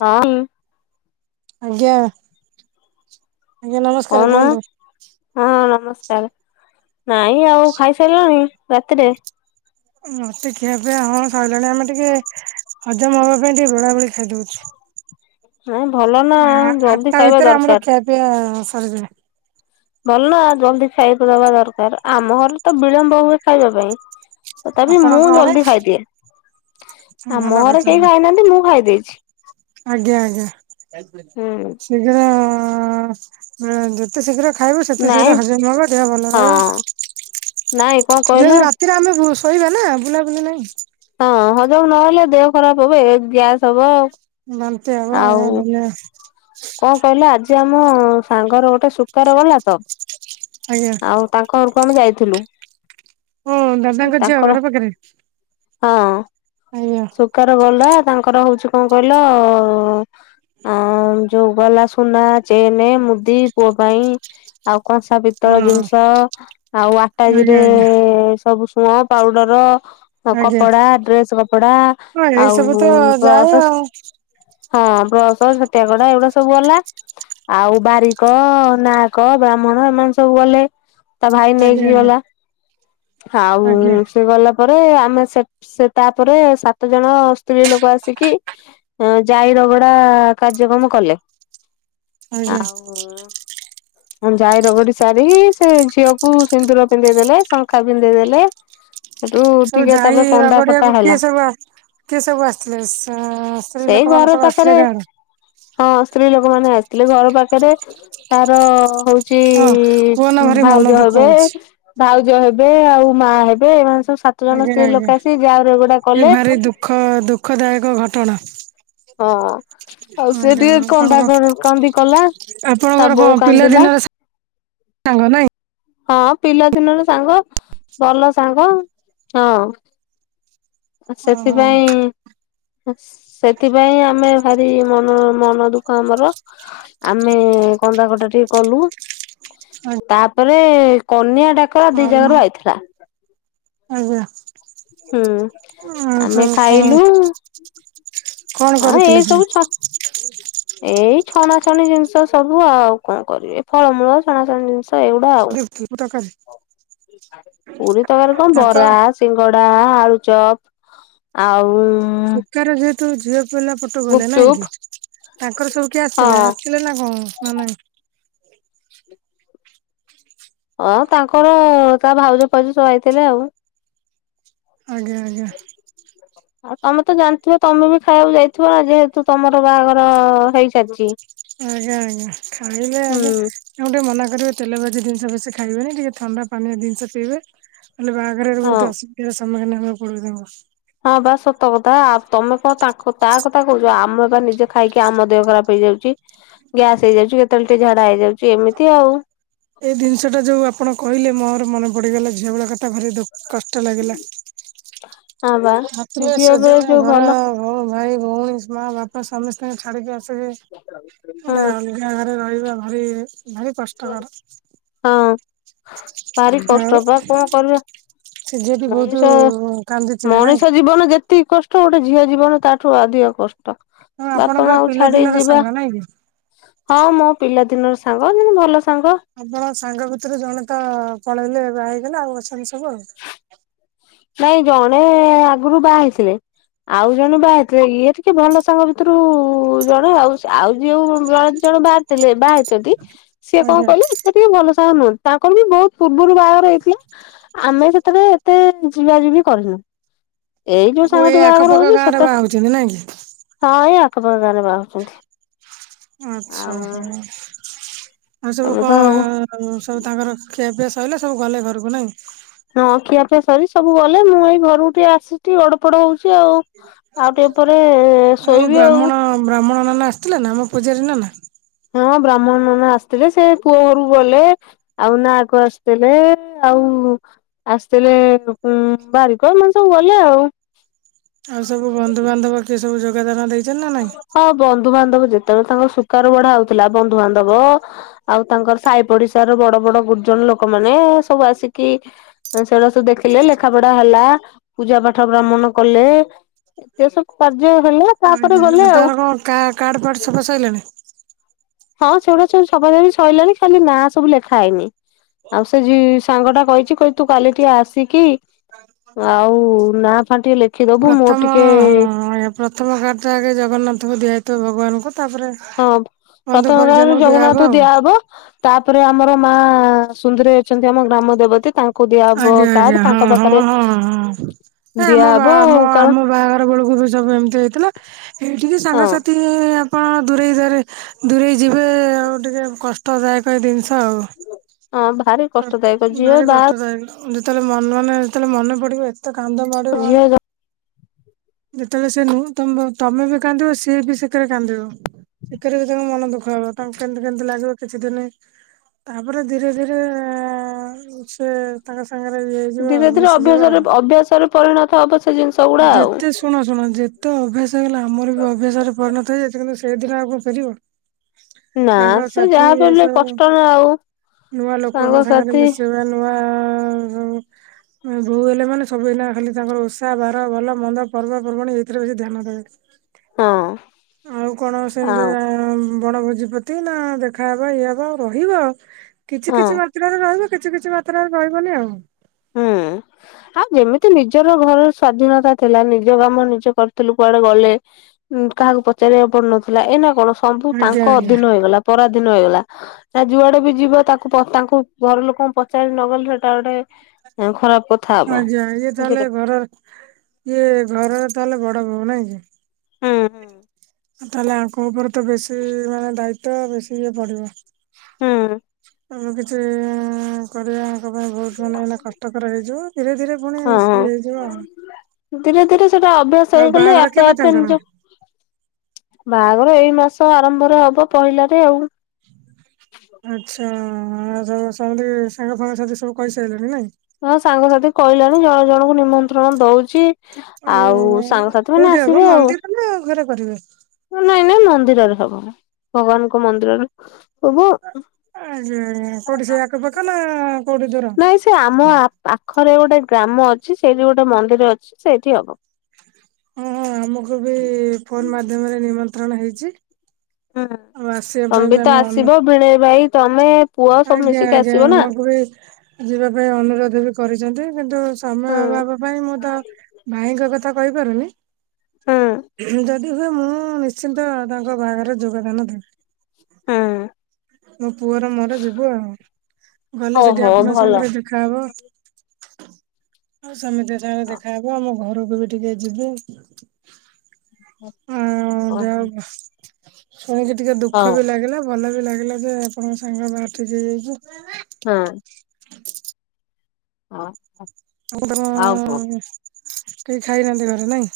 ହଁ। ଆଜ୍ଞା। ଆଜ୍ଞା ନମସ୍କାର କହୁନ କୁହନ୍ତୁ। ହଁ ନମସ୍କା ନାଇଁ ଆଉ ଖାଇ ସାରିଲଣି ରାତିରେ। ମତେ ଖିଆ ପିଆ ହଁ ସଇଲାଣି ଆମେ ଟିକେ ହଜମ ହବା ପାଇଁ ଟିକେ ବେଳା ବେଳି ଖାଇଦଉଛୁ। ନାଇଁ ଭଲ ନା ଜଲଦି ଆଠଟା ଖାଇବା ଭିତରେ ଆମର ଦରକାର। ଖିଆ ପିଆ ସରି ଗଲାଣି। ଭଲ ନା ଜଲଦି ଖାଇ ଖୁଇ ଦବା ଦରକାର ଆମ ଘରେ ତ ବିଳମ୍ବ ହୁଏ ଖାଇବା ପାଇଁ। ତଥାପି ମୁଁ ଆପଣଙ୍କ ଘରେ ଜଲଦି ଖାଇଦିଏ। ଭଲ ଆମ ଘରେ କେହି କରିଛନ୍ତି ଖାଇନାହାନ୍ତି, ମୁଁ ଖାଇ ଦେଇଛି। ଆଜ୍ଞା, ଆଜ୍ଞା ହୁଁ ଶୀଘ୍ର [unintelligible] ଯେତେ ଶୀଘ୍ର ଖାଇବ ସେତେ ଶୀଘ୍ର ନାଇଁ ହଜମ ବି ହବ ଦେହ ଭଲ ହଁ ରହିବ। ନାଇଁ କଣ କହିଲ ଯେହେତୁ ରାତିରେ ଆମେ ଶୋଇବା ନା ବୁଲାବୁଲି ନାହିଁ। ହଁ ହଜମ ନହେଲେ ଦେହ ଖରାପ ହବ ଏ ଗ୍ୟାସ ହବ। ବାନ୍ତି ହବ ଆଉ ଏ ଦୁନିଆ କଣ କହିଲେ ଆଜି ଆମ ସାଙ୍ଗର ଗୋଟେ ସୁୁକାର ଗଲା ତ ଆଉ ତାଙ୍କ ତ ଆମେ ଯାଇଥିଲୁ। ହଁ ଦାଦାଙ୍କ ଝିଅ ତାଙ୍କର ଘର ପାଖରେ। ହଁ ଆଜ୍ଞା ସୁକାର ଗଲା ତାଙ୍କର ହଉଛି କଣ କହିଲ? ହଁ ଆ ହଁ ଯୋଉ ଗଲା ସୁନା ଚେନେ ମୁଦି ପୁଅ ପାଇଁ, ଆଉ କଂସା ପିତ୍ତଳ ହଁ ଜିନଷ ଷ ଆଉ ଆଜ୍ଞା ଆଟାଜିରେ ଆଜ୍ଞା ସବୁ ‌ସୁଅଁ ପାଉଡର। ଆଉ ଆଜ୍ଞା। କପଡା, ଡ୍ରେସ୍ କପଡା, ହଁ ଏଇ ଆଉ ସବୁ ତ ଯାଏ ବ୍ରସ ସ ଆଉ ହଁ ବ ବ୍ରସ, ଛତିଆ କଢା ଏଗୁଡା ସବୁ ଗଲା, ଆଉ ବାରିକ ନାହକ ବ୍ରାହ୍ମଣ ଏମାନେ ସ ସବୁ ଗଲେ, ତା ଭାଇ ଆଜ୍ଞା ନେଇକି ଆଜ୍ଞା। ଗଲା। ଆଉ ଆଜ୍ଞା ସେ ଗଲା। ତାପରେ ଆମେ ସେଠ ସେଠ ସେ ତାପରେ ସାତ ଜଣ ସ୍ତ୍ରୀ ଲୋକ ଆସିକି ଜାଇ ରଗଡା କାର୍ଯ୍ୟକ୍ରମ କଲେ। ଆଜ୍ଞା। ଆଉ ଯାଇ ରଗଡି ସାରିକି ସେ ଝିଅକୁ ସିନ୍ଦୁର ପିନ୍ଧେଇ ଦେଲେ ଶଙ୍ଖା ପିନ୍ଧେଇ ଦେଲେ। ସେଠୁ ସବୁ ଟିକେ ଜାଇ ତାପରେ କନ୍ଦା କଟା ରଗଡିଆକୁ ହେଲା କିଏ ସବୁ ଆସ କିଏ ସବୁ ଆସିଥିଲେ ସ ସ ସେଇ ଘର ପାଖେରେ। ହଁ ସ୍ତ୍ରୀ ଲୋକମାନେ ଆସିଥିଲେ ଘର ପାଖେରେ ତାର ହଉ ଛି ହଁ କୁହନା ଭାରି ମନ ଭାଉଜ ଦୁଃଖ ହେବେ, ହଉଛି। ଭାଉଜ ହେବେ ଆଉ ମା ହେବେ ଏମାନେ ସବୁ ଛଅ ସାତ ଜଣ ଆଜ୍ଞା ସ୍ତ୍ରୀ ଆଜ୍ଞା ଲୋକ ଆସି ଯାଇ ରଗଡା ଏ କଲେ। ଭାରି ଦୁଃଖ ଦୁଃଖଦାୟକ ଘଟଣା ହଁ ଆଉ ସେ ଆଜ୍ଞା ଟିକେ ଆପଣଙ୍କ କନ୍ଦା କ କନ୍ଦି କଲା। ତା ଆପଣଙ୍କର ବୋଉ କଣ କାନ୍ଦିଲା ପିଲାଦିନର ସାଙ୍ଗ ନାଇଁ। ହଁ ପିଲାଦିନର ସାଙ୍ଗ, ଭଲ ସାଙ୍ଗ, ହଁ। ଆ ଓହୋ ସେଥିପାଇଁ ସେଥିପାଇଁ ଆମେ ଭାରି ମନ, ମନ ଦୁଃଖ ଆମର ଆମେ କନ୍ଦା କଟା ଟିକେ କଲୁ। [inaudible] ତାପରେ କନିଆ ଡାକରା ଦି ଆଜ୍ଞା ଜାଗା ରୁ ଆଇଥିଲା। ଆଜ୍ଞା। ହୁଁ। ଆ ହୋ ଆମେ କଣ? ଖାଇଲୁ କଣ ହଁ କରିଥିଲେ ଏଇ ସବୁ ତମେ ଛ ଏଇ ଛଣାଛଣି ଜିନିଷ ସବୁ ଆଉ କଣ କରିବେ ଫଳମୂଳ ଛଣା ଛଣି ଜିନିଷ। ଏଇଗୁଡା ଆଉ। [unintelligible] ପୁରୀ ତକାର କଣ ତାଙ୍କ ବରା ସିଙ୍ଗଡା ଆଳୁଚ ତ ଆଉ ଏକାର ଯେହେତୁ ଝିଅ ପିଲା ପଟୁ ଗଲେ ନାଇଁ ଗୁପଚୁପ କି। ତାଙ୍କର ସବୁ କିଏ ଆସିଥିଲେ ହଁ ଆସିଥିଲେ ନା କଣ ନା ନାଇଁ। ହଁ ତାଙ୍କର ତା ଭାଉଜପାଉଜ ଆଇଥିଲେ ଆଉ। ଆଜ୍ଞା ଆଜ୍ଞା। ଆଉ ତମେ ତ ଜାଣିଥିବ ତମେ ବି ଖାଇବାକୁ ଯାଇଥିବ ନା ଯେହେତୁ ତମର ବାହାଘର ହେଇସାରିଛି। ଆଜ୍ଞା ଆଜ୍ଞା ଖାଇଲେ ହୁଁ। ଆଜ୍ଞା ତାକୁ ଟିକେ ମନା କରିବେ। ତେଲ ବାଜି ଜିନିଷ ବେଶୀ ଖାଇବେନି ଟିକେ ଥଣ୍ଡା ପାଣିଆ ଜିନିଷ ପଇବେ ହେଲେ ବାହାଘରରେ ବହୁତ ହଁ। ଅସୁବି ତମେ ମାନେ ଆମ କୂଳରେ ହବ। ହଁ ବା ସତ କଥା ତମେ କଣ ତା କଥା କହୁଛ ଆମେ ବା ନିଜେ ଖାଇକି ଆମ ଦେହ ଖରାପ ହେଇ ହେଇଯାଉଛି ଗ୍ୟାସ ହେଇଯାଉଛି କେତେବେଳେ ଟିକେ ଝାଡା ହେଇଯାଉଛି ଏମିତି ଆଉ। ଏଇ ଜିନିଷ ଟା ଯୋଉ ଆପଣ କହିଲେ ମୋର ମନେ ପଡିଗଲା ଝିଅ ଭଳିଆ କଥା ଘରେ ଦୁଃ କଷ୍ଟ ଲାଗିଲା ହଁ ବା। ମାତ୍ର ଝିଅ ବେଳେ ସଜନା ଯୋଉ ଘର ଭଲ ହ ଭାଇ ଭଉଣୀ ମା ବାପା ସମସ୍ତଙ୍କୁ ଛାଡିକି ଗଟେ ହୁଁ ଅଲଗା ଘରେ ରହିବା ଭାରି ଭାରି କଷ୍ଟକର। ହଁ ଭାରି ଆଉ କଷ୍ଟ ବା କଣ କରିବା। ସେ ଝିଅଟି ବହୁତ ମଣିଷ କାନ୍ଦିଥିବେ ନାଇଁ? ମଣିଷ ଜୀବନ ଯେତିକି କଷ୍ଟ। ଗୋଟେ ଝିଅ ଜୀବନ ତାଠୁ ଅଧିକ କଷ୍ଟ। ତ ହଁ ବାପା ଆପଣଙ୍କର ମାଆ କୁ ଛାଡି ପିଲାଦିନର ଯିବା ସାଙ୍ଗ ନାଇଁ କି? ହଁ ମୋ ପିଲା ଦିନର ସାଙ୍ଗ ମାନେ ଭଲ ସାଙ୍ଗ ଆପଣ ସାଙ୍ଗ ଭିତରେ ଜଣେ ତ ପଳେଇଲେ ହେଇଗଲେ ଆଉ ଅଛନ୍ତି ସବୁ ଆଉ। ନାଇଁ ଜଣେ ଆଗରୁ ବାହା ହେଇଥିଲେ। ଆଉ ଜଣେ ବାହାରଥିଲେ ଇଏ ଟିକେ ଭଲ ସାଙ୍ଗ ଭିତରୁ ଜଣେ ଆଉ ଆଉ ଯଉ ଜଣେ ଦି ଜଣ ଣ ବାହାରିଥିଲେ ବାହାରିଛନ୍ତି। ସିଏ କଣ ଆଜ୍ଞା କହିଲେ ଏତେ ଟିକେ ଭଲ ସା ନୁହନ୍ତି ତାଙ୍କଣ ବି ବହୁତ ପୂର୍ବରୁ ବାହାଘର ହେଇଥିଲା। ଆମେ ସେଥିବେଳେ ଏତେ ଯିବା ଯିବି କରିନୁ। ଏଇ ଯୋଉ ଓ ଏଇ ସାଙ୍ଗଠ ବାହାଘର ଆଖପାଖ ହହୁଛି ଗାଁ ରେ ବାହା ସେତରେ ହଉଛନ୍ତି ନାଇଁ କି? ହଁ। ଆପଣଙ୍କ ଗାଁ ରେ ବାହାହଉଛନ୍ତି। ଆଚ୍ଛା ହ ଆଉ ସବୁ ଏବେ ତ କଣ ସବୁ ତାଙ୍କର ଏବେ ସରିଲା ସବୁ ଗଲେ ଘରକୁ ନାଇଁ। ହଁ ଖିଆପିଆ ସରି ସବୁ ଗଲେ ମୁଁ ଏଇ ଘରକୁ ଟିକେ ଆସିଛି ଗଡ଼ ପଡ଼ ହଉଛି ଆଉ। ଆଉ ଟିକେ ପରେ ମୁଁ ଶୋଇବି ଆଉ। ବ୍ରାହ୍ମଣ ବ୍ରାହ୍ମଣ ନ ଆସିଥିଲେ ନା ଆମ ପୂଜାରୀ ନନା। ହଁ ବ୍ରାହ୍ମଣ ନନା ଆସିଥିଲେ ସେ ପୁଅ ଘରକୁ ଗଲେ ଆଉ ନା କ ଆସିଥିଲେ ଆଉ ମୁଁ ଆସିଥିଲେ ବାରିକ ମାନେ ସବୁ ଗଲେ ଆଉ। ଆଉ ସବୁ ବନ୍ଧୁବାନ୍ଧବ କିଏ ସବୁ ଯୋଗଦାନ ଦେଇ ହଁ ବନ୍ଧୁବାନ୍ଧବ ଯେତେବେଳେ ତାଙ୍କ ସୁକାର ବଢା ହଉଥିଲା ବନ୍ଧୁବାନ୍ଧବ ଆଉ ତାଙ୍କର ସାଇ ପଡିଶାର ର ବଡ ବଡ ଗୁର୍ଜ ଲୋକମାନୋନ ସବୁ ଆସିକି ସେଟା ସବୁ ଦେଖିଲେ ଲେଖା ପଢା ହେଲା ପୂଜା ପାଠ ଭ୍ରମଣ କଲେ ଏ ସବୁ କାର୍ଯ୍ୟ ହେଲେ ତା ଆଜ୍ଞା ଆଉ ତର କଣ କ କାର୍ଡ ଫାର୍ଡ ଛପା ସଇଲାଣି। ହଁ ସେଗୁଡ଼ା ସେ ସବାଦ ବି ସରିଲାଣି ଖାଲି ନାଁ ସବୁ ଲେଖା ହେଇନି। ଆଉ ସେ ଯ ସାଙ୍ଗ ଟା କହିଛି କହିଲ ତୁ କାଲି ଟିକେ ଆସିକି। ଆଉ ନାଁ ଫା ଟିକେ ଲେଖି। ପ୍ରଥମ ହଁ ପ୍ରଥମ କାର୍ଟ ଆଗେ ଜଗନ୍ନାଥଙ୍କୁ ଦିଆ ହେଇଥିବ ଭଗବାନଙ୍କୁ ତାପରେ ହଁ ବନ୍ଧୁ ପ୍ରଥମ କାର୍ଡରେ ପରିଜନଙ୍କୁ ଦିଆହବ ଜଗନ୍ନାଥଙ୍କୁ ଆଉ। ଦିଆହବ। ତାପରେ ଆମର ମା ସୁନ୍ଦରୀ ଅଛନ୍ତି ଆମ ଗ୍ରାମ ଦେବତୀ ତାଙ୍କୁ। ଦିଆହବ ଆଜ୍ଞା ଆଜ୍ଞା କାର୍ଡ ହଁ ତାଙ୍କ ହଁ ପାଖରେ ହଁ ହଁ। ନ ଆମ ବା ଦିଆହବ ଆମ କାରଣ ଆମ ବାହାଘର ବେଳକୁ ବି ସବୁ ଏମିତି ହେଇଥିଲା ଏଇଠିକି ହଁ ସାଙ୍ଗସାଥି। ହଁ ଦୂରେଇ ଯିବେ ଦୂରେଇ ଯିବେ ଆଉ ଟିକେ କଷ୍ଟଦାୟକ ଏ ଦିନିଷ ଆଉ। ଆଁ ଭାରି କଷ୍ଟଦାୟକ ଝିଅ ବା। ଯୌଗୁଡୁ ଯେତେବେଳେ ମନ ମନେ ଯେତେବେଳେ ମନେ ପଡିବ ଏତେ କାନ୍ଦ ମାଡିବ ମାନେ। ଝିଅ ଯେତେବେଳେ ସେଁନୁ ତମେ ବି କାନ୍ଦିବ ସିଏ ବି ସେକିରେ କାନ୍ଦିବ ସେଥିରେ ବି ତା ମନ ଦୁଖ। ଭାବ ତାଙ୍କୁ କେନ୍ତି କେନ୍ତି ଲାଗିବ କିଛି ଦିନି ତାପରେ ଧୀରେ ଧୀରେ ଏଁ ଅଁ ସେ ତାଙ୍କ ସ ଧୀରେ ଧୀରେ ଅଭ୍ୟାସରେ ଅଭ୍ୟାସରେ ପରିଣତ ହବଶ ଯେତେ ଶୁଣ ଶୁଣ ଯେତେ ଅଭ୍ୟାସ ହେଇଗଲା ଆମର ବି ଅଭ୍ୟାସ ରେ ପରିଣତ ହେଇଯାଇଚି କିନ୍ତୁ ଶ ସେ ଦିନ ଆଉ କଣ ଫେରିବ ନା ସେ ସାଙ୍ଗସାଥି ଯାହା ବି ହେଲେ ଏସବୁ କଷ୍ଟ ନା ଆଉ ନୂଆ ଲୋକଙ୍କ ସାଙ୍ଗରେ ସାଙ୍ଗସାଥି ମିଶେଇବା ନୂଆ ଆ ଆ ହଉ ହଉ ବହୁ ହେଲେ ମାନେ ସବୁ ଏନା ଖାଲି ତାଙ୍କର ଓଷା ବାର ଆଉ ଭଲ ମନ୍ଦ ପର୍ବପର୍ବାଣୀ ଏଇଥିରେ ବେଶ ଧ୍ୟାନ ହଁ ଦେବେ ଆଉ କଣ ସେମିତି ଆଉ ଆ ବଣ ଭୋଜିପ୍ରତି ନା ଦେଖାହବା ଇଏ ହବା ଆଉ ରହିବ ଆଉ କିଛି ହଁ କିଛି ମାତ୍ରରେ ରହିବ କିଛି କିଛି ମାତ୍ରାରେ ରହିବନି ଆ ହୁଁ ଆଉ ଯେମିତି ନିଜର ଘରର ସ୍ଵାଧୀନତା ଥିଲା ନିଜ କାମ ନିଜେ କରିଥିଲୁ କୁଆଡେ ଗଲେ? ଉଁ କାହାକୁ ପଚାରିବାକୁ ପଡୁନଥିଲା ଏ ନା କଣ ସବୁ ତାଙ୍କ ଆଜ୍ଞା ଆଜ୍ଞା ଅଧୀନ ହେଇଗଲା ପରାଧୀନ ହେଇଗଲା। ଯା ଯୁଆଡେ ବି ଯିବ ତାକୁ ତାଙ୍କୁ ଘର ଲୋକଙ୍କୁ ପଚାରି ନଗଲେ ସେଟା ଗୋଟେ ଉଁ ଖରାପ୍ ଆଜ୍ଞା ଇଏ ତାହେଲେ ଘର ଇଏ ଘରର ତାହେଲେ ବଡ ବହୁ ନାଇଁ କି? ହୁଁ ହୁଁ ତାହେଲେ ଆଙ୍କ ଉପରେ ତ ବେଶୀ ମାନେ ଦାୟିତ ବେଶୀ ଇଏ ପଡିବ। ହୁଁ। ଆମେ କିଛି ଇଁ ଈ କରିବା ତାଙ୍କ ପାଇଁ ବହୁତ ମାନେ ଏନେ କଷ୍ଟକର ହେଇଯିବ ଧୀରେ ଧୀରେ ପୁଣି ହଁ ଇ ଏ ହଁ ହେଇଯିବ ଆଉ ଧୀରେ ଧୀରେ ସେଟା ଅଭ୍ୟାସ ଆଉ ହେଇଗଲେ ବାହାଘର ଆପେ କେବେ ଆପେ ତାଙ୍କର? ନିଜ ବାହାଘର ଏଇ ମାସ ଆରମ୍ଭରେ ହବ ପହିଲାରେ ଆଉ ଆଚ୍ଛା ସମୁଦୀ ସାଙ୍ଗ ଫାଙ୍ଗ ସାଥି ସବୁ କହିସାରିଲେଣି ନାଇଁ ହଁ ସାଙ୍ଗସାଥି କହିଲାଣି ଜଣ ଜଣଙ୍କୁ ନିମନ୍ତ୍ରଣ ଦଉଛି ଆଉ ସାଙ୍ଗସାଥି ମାନେ କୋଉଠି ହବ ଆସିବେ ଆଉ ମନ୍ଦିର ନା ଘରେ କରିବେ? ମନ୍ଦିର ରେ ହବ ଭଗବାନଙ୍କ ମନ୍ଦିରରେ ସବୁ ଆଜ୍ଞା କୋଟି ସେିହି ଆଖ ପାଖ ନା କୋଠୀ ଦୂର ନାଇଁ ସେ ଆମ ପାଖରେ ଗୋଟେ ଗ୍ରାମ ଅଛି ସେଇଠି ଗୋଟେ ମନ୍ଦିର ଅଛି ସେଇଠି ହବ ହଁ ହଁ ଆମକୁ ବି ଫୋନ ମାଧ୍ୟମରେ ନିମନ୍ତ୍ରଣ ହେଇଚି ହୁଁ ଆଉ ଆସିବା ତମେ ବି ପାଇଁ ତ ଆମେ ଆସିବ ଅନୁ ଭିଣେଇ ଭାଇ ତମେ ପୁଅ ସବୁ ଆଜ୍ଞା ମିଶିକି ଆଜ୍ଞା ଆସିବ ନା ଆମକୁ ବି ଯିବା ପାଇଁ ଅନୁରୋଧ ବି କରିଛନ୍ତି କିନ୍ତୁ ସମୟ ହୁଁ। ହାଭ ଭାବ ପାଇଁ ମୁଁ ତ ଭାଇଙ୍କ କଥା କହିପାରୁନି ହୁଁ ଯଦି ମୁଁ ନିଶ୍ଚିନ୍ତ ତାଙ୍କ ବାହାଘରରେ ଯୋଗଦାନ ଦେବି ହୁଁ ମୋ ପୁଅର ମୋର ଯିବୁ ଆଉ ଗଲେ ସେଠି ଓହୋ ଆପଣଙ୍କ ଭଲ। ସାଙ୍ଗରେ ଦେଖାହବ ସେମିତି ସାଙ୍ଗରେ ଦେଖାହେବ ଆମ ଘରକୁ ବି ଟିକେ ଯିବି ଆଉଁ ଓ ଯା ହବ ଶୁଣିକି ଟିକେ ଦୁଃଖ ହଁ ବି ଲାଗିଲା ଭଲ ବି ଲାଗିଲା ଯେ ଆପଣଙ୍କ ସାଙ୍ଗ ବାହାଘର ଠିକ୍ ହେଇଯାଇଛି। ହଁ। [inaudible] ଅ ହଁ। ମୁଁ ଆଉ ତମ କଣ? କେଇ ଖାଇନାହାନ୍ତି ଘରେ ନାଇଁ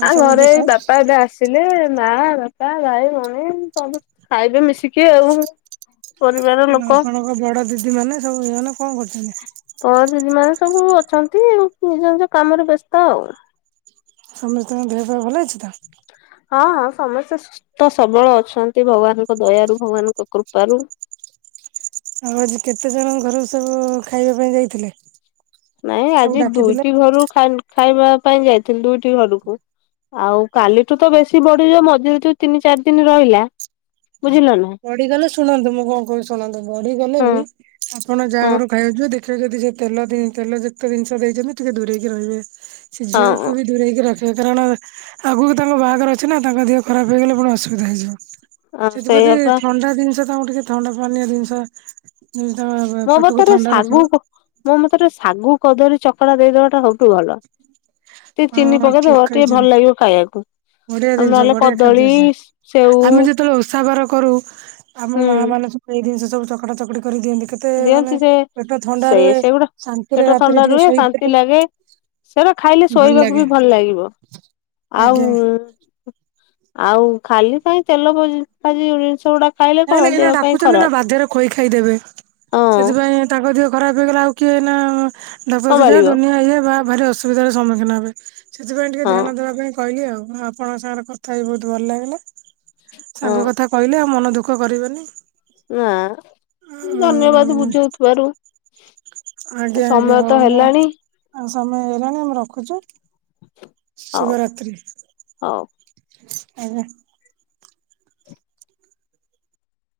ଆଉ ଘରେ ସମସ୍ତେ ବାପା ଏବେ ଆସିଲେ ମା ବାପା ଭାଇ ଭଉଣୀ ସବୁ ଖାଇବେ ମିଶିକି ଆଉ ପରିବାର ଆ ଲୋକ। ଆପଣଙ୍କ ବଡ ଦିଦି ମାନେ ସବୁ କଣ ତଳ ଦିଦି କରୁଛନ୍ତି। ମାନେ ସବୁ ଅଛନ୍ତି ନିଜ ନିଜ କାମରେ ବ୍ୟସ୍ତ ଆଉ। ସମସ୍ତଙ୍କ ଦେହପା ଭଲ ଅଛି ତ? ହଁ ଅସମସ୍ତେ ସୁସ୍ତସବଳ ଅଛନ୍ତି ଭଗବାନଙ୍କ ଦୟାରୁ ଭଗବାନଙ୍କ କୃପାରୁ। ଆଉ ଆଜି କେତେ ଜଣ ଘରକୁ ସବୁ ଖାଇବା ପାଇଁ ଯାଇଥିଲେ। ନାଇଁ ସବୁ ଆଜି ଡାକିଥିଲେ ଦୁଇଟି ଘରୁ ଖାଇବା ପାଇଁ ଯାଇଥିଲି ଦୁଇଟି ଘରକୁ। ଆଉ କାଲିଠୁ ତ ବେଶୀ ବଢିଯିବ ମଝିରେ ଯୋଉ ତିନି ଚାରି ଦିନ ରହିଲା। ବୁଝିଲ ନା। ବଢିଗଲେ ଶୁଣନ୍ତୁ ମୁଁ କଣ କୋହୁଚି ଶୁଣନ୍ତୁ ବଢିଗଲେ ହଁ ବି ଆପଣ ଯାହାଘରୁ ଖାଇବାକୁ ଯିବେ ସେ ଯଦି ତେଲ ତେଲ ଯେତେ ଜିନିଷ ଦେଇଚନ୍ତି ଟିକେ ଦୂରେକି ରହିବେ ସେ ହଁ ଝିଅକୁ ବି ଦୂରେଇକି ରଖିବେ। କାରଣ ଆଗକୁ ତାଙ୍କ ବାହାଘର ଅଛି ନା ତାଙ୍କ ଦେହ ଖରାପ ହେଇଗଲେ ପୁଣି ଅସୁବିଧା ହେଇଯିବ। ଆମ୍ ସେଥିପ୍ରତି ସେୟାପା ଥଣ୍ଡା ଜିନିଷ ତାଙ୍କୁ ଟିକେ ଥଣ୍ଡା ପାନୀୟ ଜିନିଷ ଯେମିତି ତାଙ୍କ ମୋ ପେଟକୁ ମତରେ ଥଣ୍ଡା ରଖିବ ଶାଗୁ ମୋ ମତରେ ଶାଗୁ କଦଳୀ ଚକ ଟିକେ ଚିନି ହଁ ଠିକ ପକେଇଦବ ଟିକେ କହିଛନ୍ତି। ଭଲ ଲାଗିବ ଖାଇବାକୁ। ବଢିଆ ଆଉ ଜିନିଷ ନହେଲେ ବଢିଆ ଖାଦ୍ୟ କଦଳୀ ସିଏ ସେଉ ଆମେ ଯେତେବେଳେ ଓଷା ବାର କରୁ ଆମ ମା ହୁଁ ମାନେ ସବୁ ଏଇ ଜିନିଷ ସବୁ ଚକଡା ଚକୋଡି କରିଦିଅନ୍ତି। କେତେ ଦିଅନ୍ତି ମାନେ ସେ ପେଟ ଥଣ୍ଡା ସେଇ ରୁହେ ସେଗୁଡା ଶାନ୍ତିରେ ପେଟ ରାତିରେ ଥଣ୍ଡା ଟିକେ ରୁହେ ଶାନ୍ତି ଶୋଇପାରିବୁ। ଲାଗେ। ସେରା ଖାଇଲେ ଶୋଇବାକୁ ବି ଭଲ ଲାଗିବ ଆଉ ଆଜ୍ଞା ଆଉ ଖାଲି କାଇ ତେଲ ବାଜି ଜିନିଷ ଗୁଡା ଖାଇଲେ ନାଇଁ କଣ ନାଇଁ ଏନା ଦେହ ପାଇଁ ଡାକୁଛନ୍ତି ନା ଖରାପ ବାଧ୍ୟରେ ଖୋଇ ଖାଇଦେବେ ହଁ। ସେଥିପାଇଁ ତାଙ୍କ ଦେହ ଖରାପ ହେଇଗଲେ ଆଉ କିଏ ନା ସମ୍ଭାଳିବ ଡକୟତଯାଦୁନିଆ ଇଏ ବା ଭାରି ଅସୁବିଧାର ସମ୍ମୁଖୀନ ହେବେ। ସେଥିପାଇଁ ଟିକେ ହଁ ଧ୍ୟାନ ଦେବା ପାଇଁ କହିଲି ଆଉ ଆପଣଙ୍କ ସାଙ୍ଗରେ କଥା ହେଇ ବହୁତ ଭଲ ଲାଗିଲା। ସାଙ୍ଗ ହଁ କଥା କହିଲେ ଆଉ ମନ ଦୁଃଖ କରିବନି। ନା ଧନ୍ୟବାଦ ବୁଝଉଥିବାରୁ ଆଜ୍ଞା ଆଜ୍ଞା ସମୟ ତ ହଉ ମୁଁ ହେଲାଣି ସମୟ ହେଇଲାଣି ଆମେ ରଖୁଛୁ। ହଉ ଶୁଭରାତ୍ରି ହଉ। ଆଜ୍ଞା।